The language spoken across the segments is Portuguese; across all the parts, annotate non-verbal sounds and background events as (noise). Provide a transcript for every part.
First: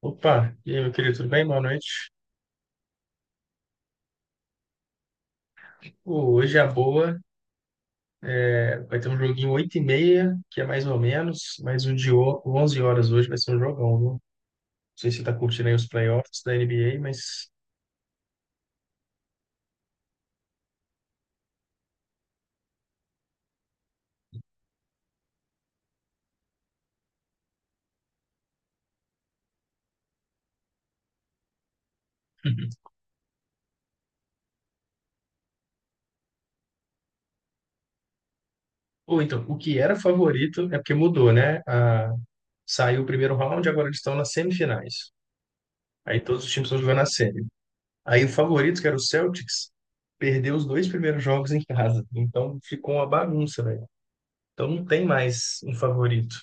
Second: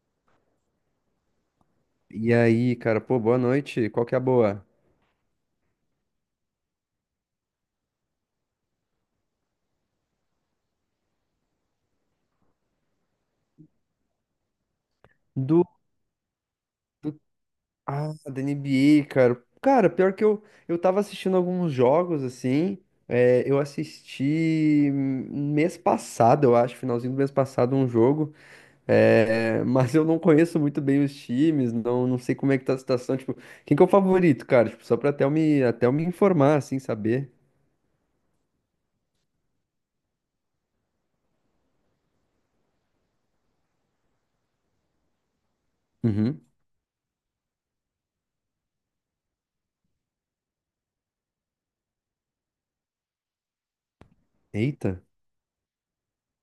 Opa, e aí, meu querido, tudo bem? Boa noite. E aí, cara, pô, boa noite. Qual que é a boa? Pô, hoje é a boa vai ter um joguinho oito e meia, que é mais ou menos, mas 11 horas hoje vai ser um jogão, viu? Não sei se você tá Do. curtindo aí os playoffs da NBA, mas... Ah, da NBA, cara. Cara, pior que eu, tava assistindo alguns jogos, assim. É, eu assisti mês passado, eu acho, finalzinho do mês passado, um jogo. É, (laughs) mas eu não conheço muito bem os times, não, não sei como é que tá a situação. Tipo, quem que é o favorito, cara? Tipo, só pra até eu me informar, assim, saber. Ou então, o que era favorito é porque mudou, né? A... Saiu o primeiro round, agora eles estão nas semifinais. Aí todos Uhum. os times estão jogando a série. Aí o favorito, que era o Celtics, perdeu os dois primeiros jogos em casa. Então ficou uma bagunça, velho. Então não Eita. tem mais um favorito.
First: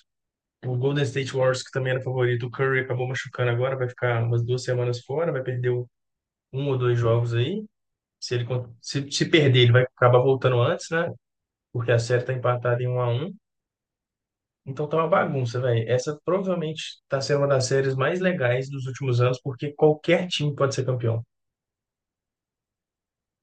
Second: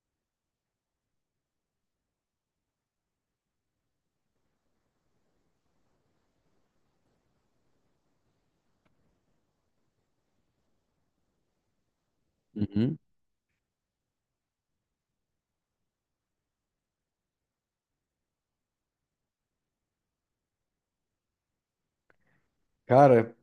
O Golden State Warriors, que também era favorito, o Curry acabou machucando agora, vai ficar umas duas semanas fora, vai perder um ou dois jogos aí. Se perder, ele vai acabar voltando antes, né? Porque a série tá empatada em um Uhum. a um. Então tá uma bagunça, velho. Essa provavelmente tá sendo uma das séries mais legais dos últimos anos, porque qualquer time pode ser campeão. Cara,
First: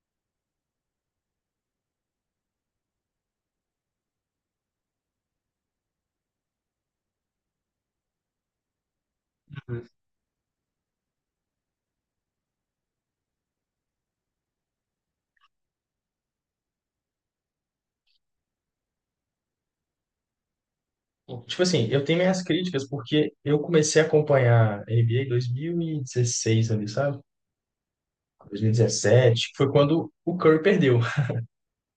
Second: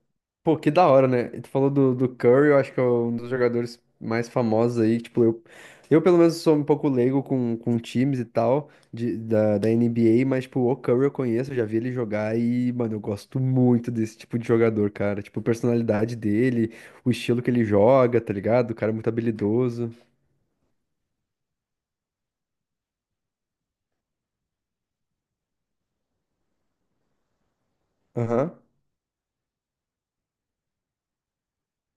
pô, que da hora, né? E tu falou do Curry, eu acho que é um dos jogadores mais famosos aí. Tipo, eu pelo menos sou um pouco leigo com times e tal, da NBA, mas, tipo, o Curry eu conheço, eu já vi ele jogar e, mano, eu gosto muito desse tipo de jogador, cara. Tipo, a personalidade dele, o estilo que ele joga, tá ligado? O cara é muito habilidoso. Uhum. Tipo assim, eu tenho minhas críticas porque eu comecei a acompanhar N B a NBA em 2016 ali, sabe? Aham. 2017, que foi quando o Curry perdeu.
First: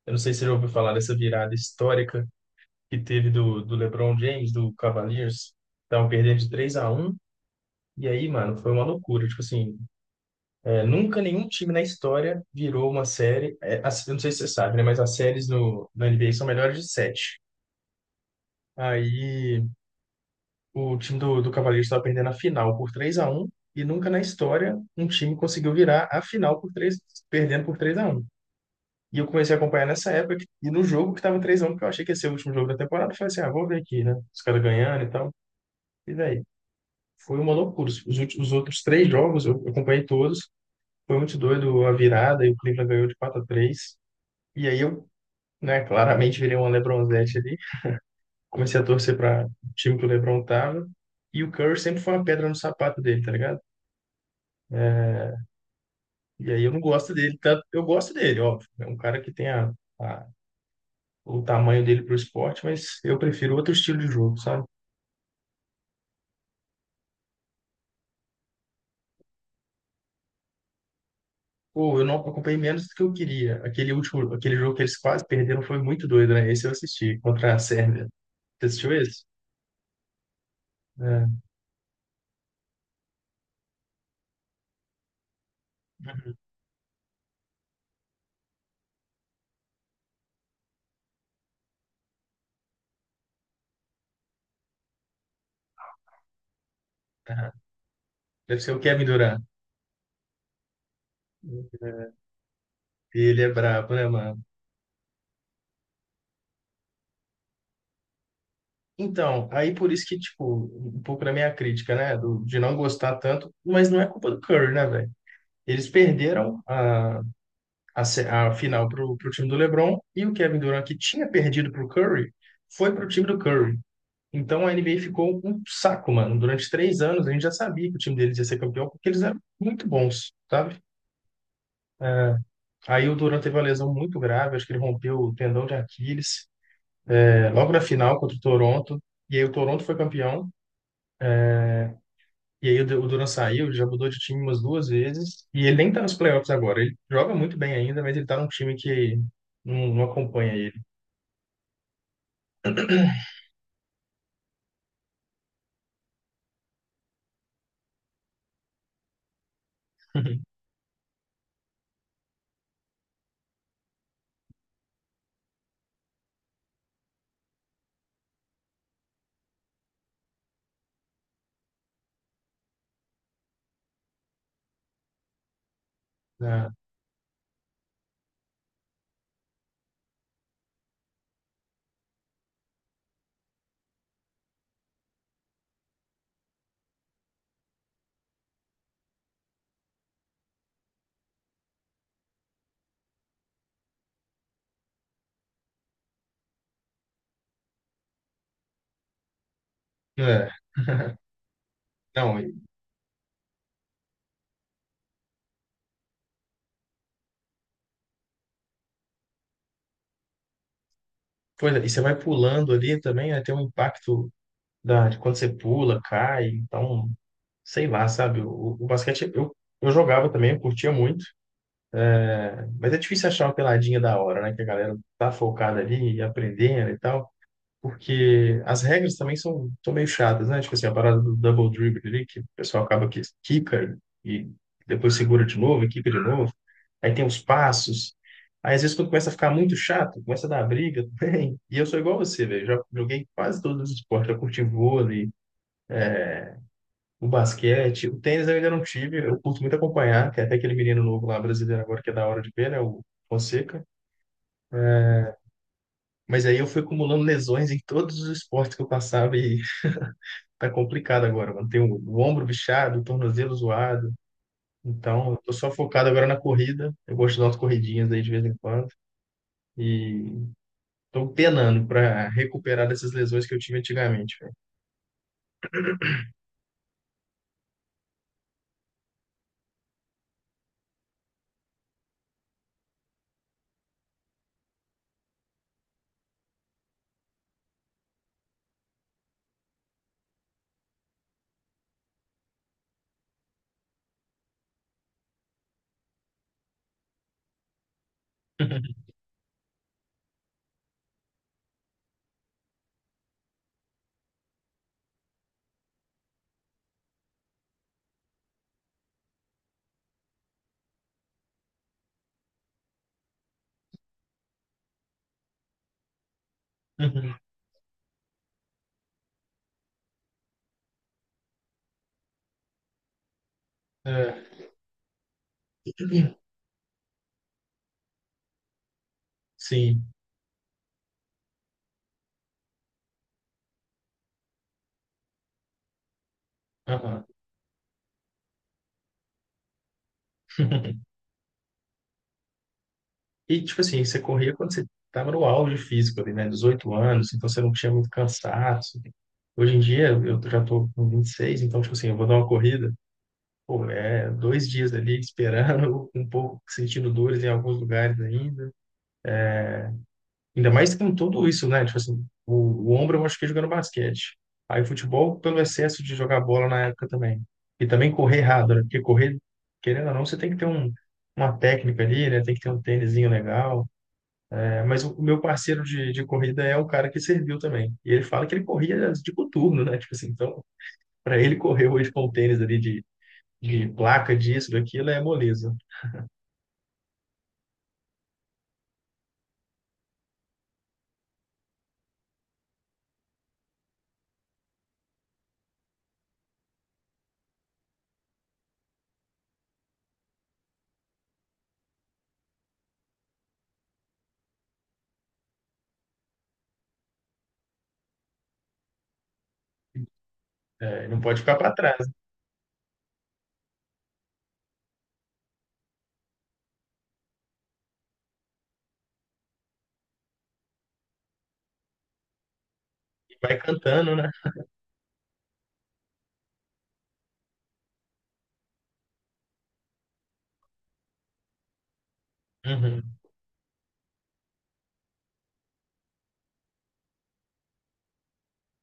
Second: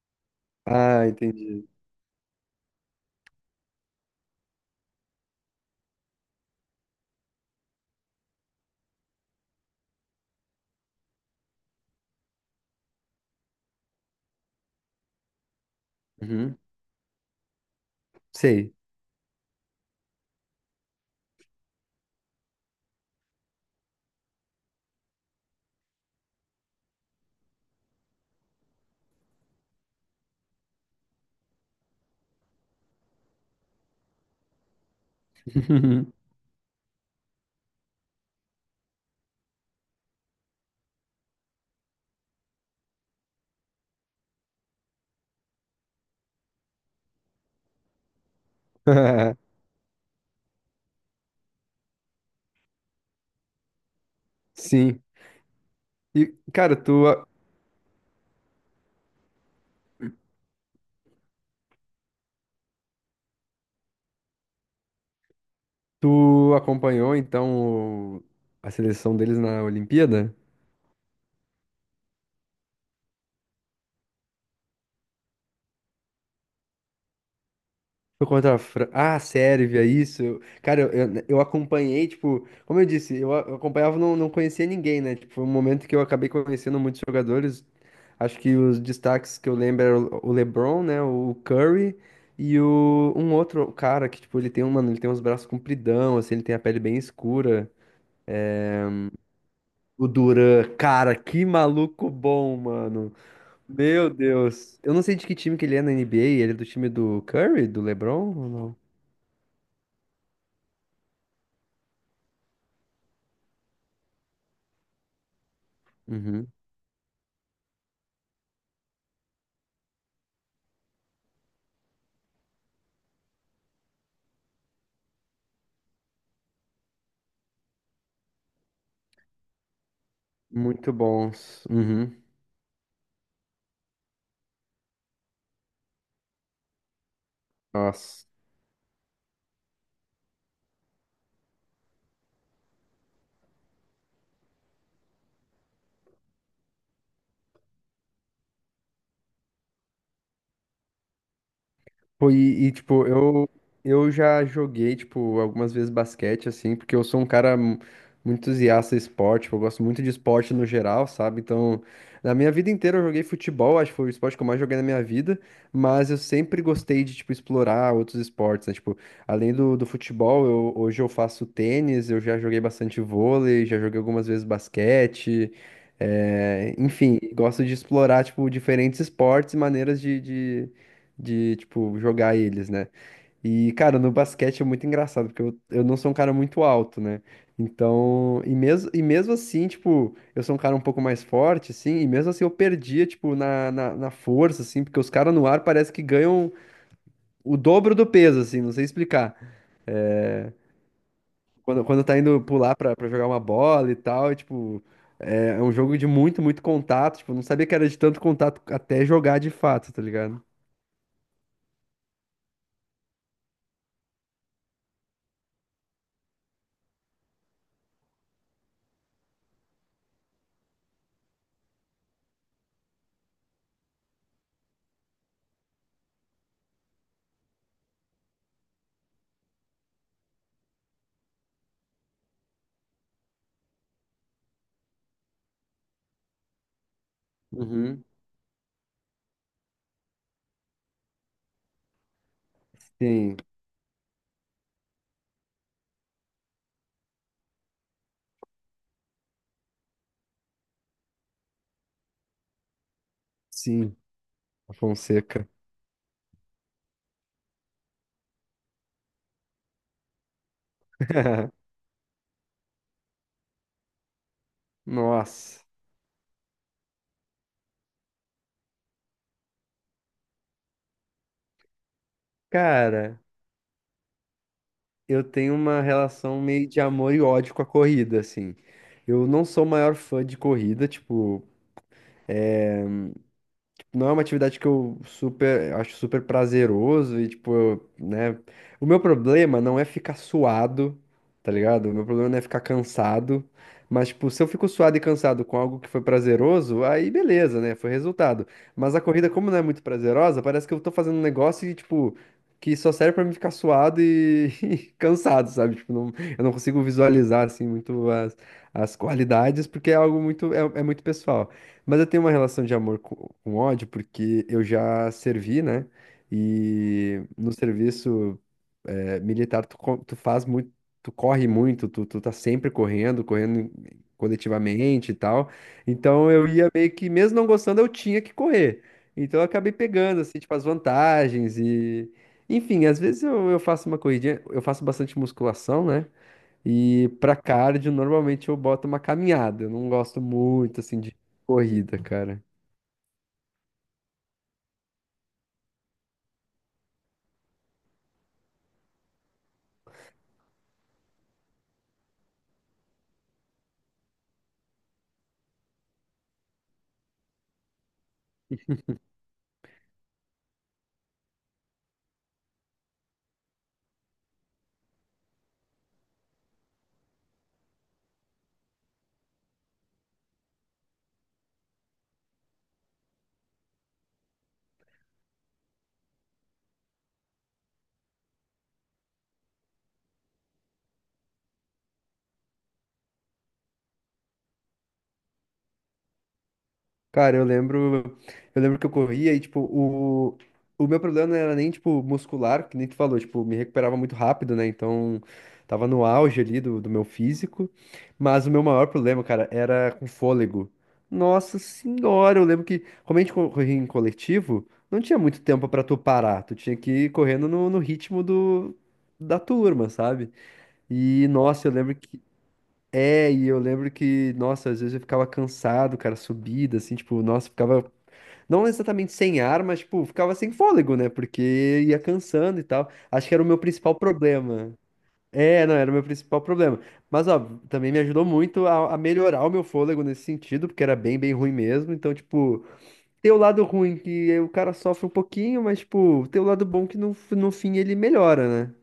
Eu não sei se você já ouviu falar Ah, dessa virada entendi. histórica que teve do LeBron James, do Cavaliers. Estavam perdendo de 3 a um. E aí, mano, foi uma loucura. Tipo assim, nunca nenhum time na história virou uma série. É, eu não sei se você sabe, né? Mas as séries no, na NBA são Uhum. melhores de 7. Sei. Aí o time do Cavaliers estava perdendo a final por 3 a um. E nunca na história um time conseguiu virar a final por três, perdendo por 3 a um. E eu comecei a acompanhar nessa época, e no jogo que tava 3x1, porque eu achei que ia ser o último jogo da temporada, eu falei assim, ah, vou ver aqui, né? Os caras ganhando e tal. E (laughs) daí, foi uma loucura. Os últimos, os outros três jogos, eu acompanhei todos, foi muito doido a virada, e o Cleveland ganhou de quatro a três. E aí eu, né, claramente virei uma LeBronzete ali, comecei a torcer para o (laughs) time que o LeBron tava, e o Curry sempre foi uma pedra no sapato dele, tá ligado? Sim. E, E aí eu cara, não gosto dele, tanto, eu gosto dele, óbvio, é um cara que tem a, a- o tamanho dele pro esporte, mas eu prefiro outro estilo de jogo, sabe? tu acompanhou, então, a seleção deles na Olimpíada? Pô, eu não acompanhei menos do que eu queria. Aquele último, aquele jogo que eles quase perderam foi muito doido, né? Esse eu assisti, contra a Sérvia. Foi contra a Você Fran... assistiu Ah, a esse? Sérvia, isso. Eu... Cara, eu, né, É. eu acompanhei, tipo, como eu disse, eu acompanhava, e não conhecia ninguém, né? Tipo, foi um momento que eu acabei conhecendo muitos jogadores. Acho que os destaques que eu lembro eram o LeBron, né? O Curry e o, um outro cara que, tipo, mano, ele tem uns braços compridão, assim, ele tem a pele bem Tá. escura. Deve ser o Kevin Durant. O Duran, cara, que maluco É. bom, mano. Ele é brabo, né, Meu mano? Deus. Eu não sei de que time que ele é na NBA. Ele é do time do Curry, do LeBron ou não? Então, aí por isso que, tipo, um pouco da minha crítica, né? De não gostar tanto, mas não é culpa do Curry, né, velho? Eles Uhum. perderam a, a final pro time do LeBron e o Kevin Durant, que tinha perdido pro Curry, foi pro time do Curry. Então a NBA ficou um saco, mano. Durante três anos a gente já sabia que o time deles ia ser campeão porque eles eram muito bons, sabe? Muito bons. Uhum. Aí o Durant teve uma lesão muito grave, acho que ele rompeu o tendão de Aquiles, é, logo na final Nossa. contra o Toronto. E aí o Toronto foi campeão. E aí o Durant saiu, ele já mudou de time umas duas vezes. E ele nem tá nos playoffs agora. Ele joga muito bem ainda, mas ele tá num time que não acompanha ele. Pô, tipo, eu já joguei, tipo, algumas vezes basquete, assim, porque eu sou um cara muito entusiasta de esporte, tipo, eu gosto muito de esporte (laughs) no geral, sabe? Então, na minha vida inteira eu joguei futebol, acho que foi o esporte que eu mais joguei na minha vida, mas eu sempre gostei de, tipo, explorar outros esportes, né? Tipo, além do futebol, hoje eu faço tênis, eu já joguei bastante vôlei, já joguei algumas vezes basquete, Né? é, enfim, gosto de explorar, tipo, diferentes esportes e maneiras tipo, jogar eles, né? E, cara, no basquete é muito engraçado, porque eu não sou um cara muito alto, né? Então, e mesmo assim, tipo, eu sou um cara um pouco mais forte, assim, e mesmo assim eu perdia, tipo, na força, assim, porque os caras no ar parece que ganham o dobro do peso, assim, não sei explicar. É, Quando tá não, indo e- pular pra jogar uma bola e tal, e, tipo, é um jogo de muito contato, tipo, eu não sabia que era de tanto contato até jogar de fato, tá ligado? Pois é, e você vai pulando ali também, né, tem um impacto da, de quando você pula, cai, então sei lá, sabe? O basquete eu jogava também, eu curtia muito, né? Mas é difícil achar uma peladinha da hora, né? Que a galera tá focada ali e aprendendo e tal, porque as regras também são meio chatas, né? Tipo assim, a parada do double dribble ali, que o pessoal acaba que quica e depois segura de novo, e quica de novo. Aí tem os Uhum. passos. Aí, às vezes, quando começa a ficar muito chato, começa a dar briga (laughs) também. E eu sou igual você, velho. Já joguei Sim, quase todos os esportes. Já curti vôlei, o basquete, o tênis eu ainda não tive, eu curto muito acompanhar, tem até aquele menino novo lá brasileiro agora que é da hora de ver, né, o Fonseca. sim, a Fonseca. Mas aí eu fui acumulando lesões em todos os esportes que eu passava e (laughs) tá complicado agora, mano. (laughs) Tem o ombro bichado, o tornozelo zoado. Então, eu tô Nossa. só focado agora na corrida. Eu gosto de dar umas corridinhas aí de vez em quando e tô penando para recuperar dessas Cara, lesões que eu tive antigamente, velho. eu tenho uma relação meio de amor e ódio com a corrida, assim. Eu não sou o maior fã de corrida, tipo, não é uma atividade que eu super, acho super prazeroso e, tipo, eu, né? O meu problema não é ficar suado, tá ligado? O meu problema não é ficar cansado. Mas, tipo, se eu fico suado e cansado com algo que foi prazeroso, aí beleza, né? Foi resultado. Mas a corrida, como não é muito prazerosa, parece que eu tô fazendo um negócio e, tipo, que só serve pra mim ficar suado e, (laughs) e cansado, sabe? Tipo, não, eu não consigo visualizar, assim, muito as qualidades, porque é algo muito, é muito pessoal. Mas eu tenho uma relação de amor com ódio, porque eu já servi, né? E (laughs) no serviço militar, tu faz muito, tu corre muito, tu tá sempre correndo, É. coletivamente e tal. Então eu ia meio que, mesmo não gostando, eu tinha que correr. Então eu acabei Sim. pegando, assim, tipo, as vantagens e... Enfim, às vezes eu faço uma corridinha, eu faço bastante musculação, né? E Aham. pra cardio, normalmente eu boto uma caminhada. Eu não gosto muito, assim, (laughs) de corrida, cara. E, tipo assim, você corria quando você estava no auge físico ali, né? 18 anos, então você não tinha muito cansaço. Hoje em dia, eu já tô com vinte e seis, então, tipo assim, eu vou dar uma corrida, pô, é dois dias ali esperando, (laughs) um pouco sentindo dores em alguns lugares ainda. Ainda mais com tudo isso, né? Tipo assim, o ombro eu machuquei jogando basquete. Aí futebol pelo excesso de jogar bola na época também. E também correr errado, né? Porque correr, querendo ou não, você tem que ter um, uma técnica ali, né? Tem que ter um tênisinho legal. Mas o meu parceiro de corrida é o cara que serviu também. E ele fala que ele corria de coturno, né? Tipo assim, então, para ele correr hoje com o tênis ali de placa, disso, daquilo, é moleza. Cara, eu lembro que eu corria e, tipo, o meu problema não era nem, tipo, muscular, que nem tu falou, tipo, me recuperava muito rápido, né? Então, tava no auge ali do meu físico, mas o meu maior problema, cara, era com fôlego. Nossa senhora, eu lembro que, como a gente corria em coletivo, não tinha muito tempo pra tu parar, tu tinha que ir correndo no ritmo da turma, sabe? É, não E, pode ficar nossa, eu para lembro trás. que eu lembro que, nossa, às vezes eu ficava cansado, cara, subida, assim, tipo, nossa, ficava não exatamente sem ar, mas, tipo, ficava sem fôlego, né? Porque ia cansando e tal. Acho que E era o meu vai principal cantando, né? problema. É, não, era o meu principal problema. Mas, ó, também me ajudou muito a melhorar o meu fôlego nesse sentido, porque era bem ruim mesmo. Então, tipo, Uhum. tem o lado ruim que o cara sofre um pouquinho, mas, tipo, tem o lado bom que no, no fim ele melhora, né?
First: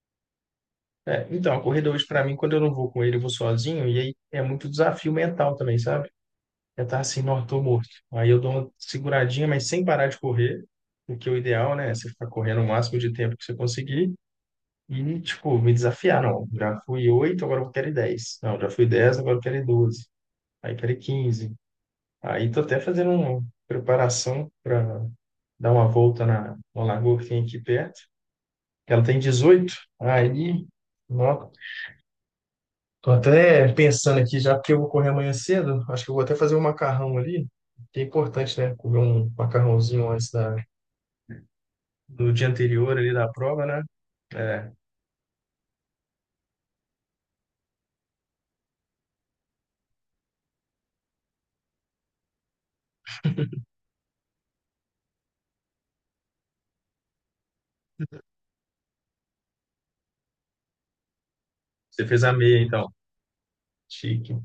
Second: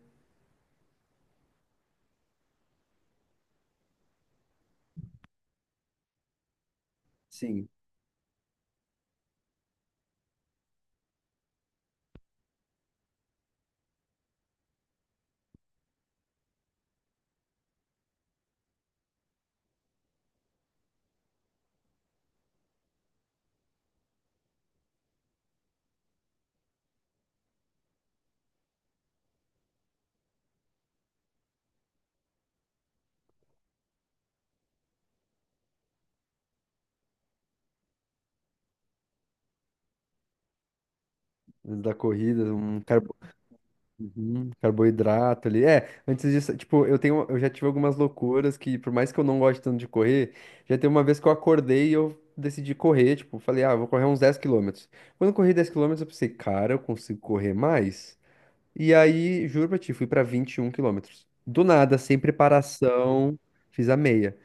É, então, a corrida hoje, para mim, quando eu não vou com ele, eu vou sozinho. E aí é muito desafio mental também, sabe? É estar assim, não, tô Sim. morto. Aí eu dou uma seguradinha, mas sem parar de correr, o que é o ideal, né? Você ficar correndo o máximo de tempo que você conseguir. E, tipo, me desafiar, não. Já fui 8 agora eu quero ir 10. Não, já fui 10 agora eu quero ir 12. Aí quero ir 15. Aí tô até fazendo uma preparação para dar uma volta na lagoa que tem aqui perto. Que Ela tem 18. Aí, ó, tô até pensando aqui, já porque eu vou correr amanhã cedo, acho que eu vou até fazer um macarrão ali. Que é importante, né? Comer um macarrãozinho antes Da do dia corrida, um anterior cara. ali da prova, né? Uhum, É, carboidrato ali. É, antes disso, tipo, eu tenho, eu já tive algumas loucuras que, por mais que eu não goste tanto de correr, já teve uma vez que eu acordei e eu decidi correr, tipo, falei, ah, vou correr uns 10 km. Quando eu corri 10 km eu pensei, cara, eu consigo correr mais? E aí, juro pra ti, fui pra 21 km. Do nada, você sem fez a meia, então. preparação, fiz a Chique. meia.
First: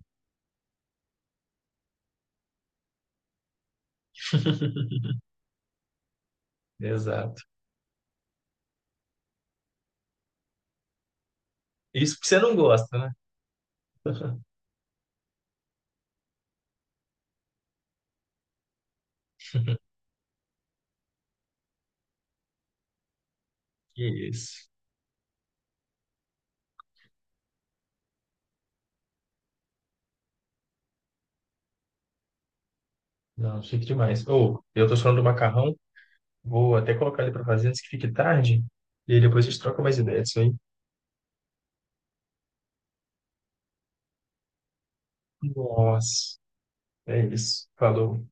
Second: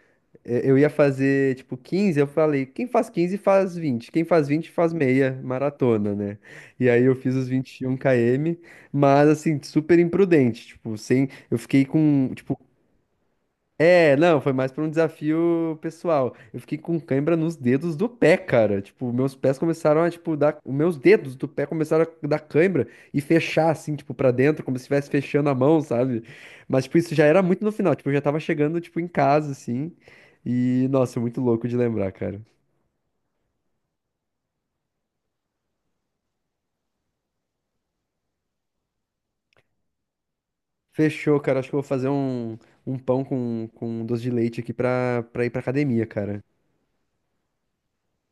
Eu ia fazer, tipo, 15, eu falei, quem faz 15 faz 20, quem faz 20 faz (laughs) meia maratona, né? E aí eu fiz Exato. os 21 km, mas assim, super imprudente, tipo, sem, eu fiquei Isso porque com, você não tipo, gosta, né? é, não, foi mais pra um desafio pessoal. Eu fiquei com cãibra nos dedos do pé, cara. Tipo, meus pés começaram a, tipo, dar. Os meus dedos do pé começaram a dar cãibra e fechar, assim, Que tipo, pra dentro, isso. como se estivesse fechando a mão, sabe? Mas, tipo, isso já era muito no final. Tipo, eu já tava chegando, tipo, em casa, assim. E, nossa, muito louco de lembrar, cara. Não, chique demais. Ou, eu tô falando do macarrão, vou até colocar ele pra fazer antes que fique tarde, e aí depois a gente troca mais ideias disso aí. Fechou, cara. Acho que eu vou fazer um, um pão com um doce de leite aqui pra ir pra academia, Nossa, cara. é isso. Falou.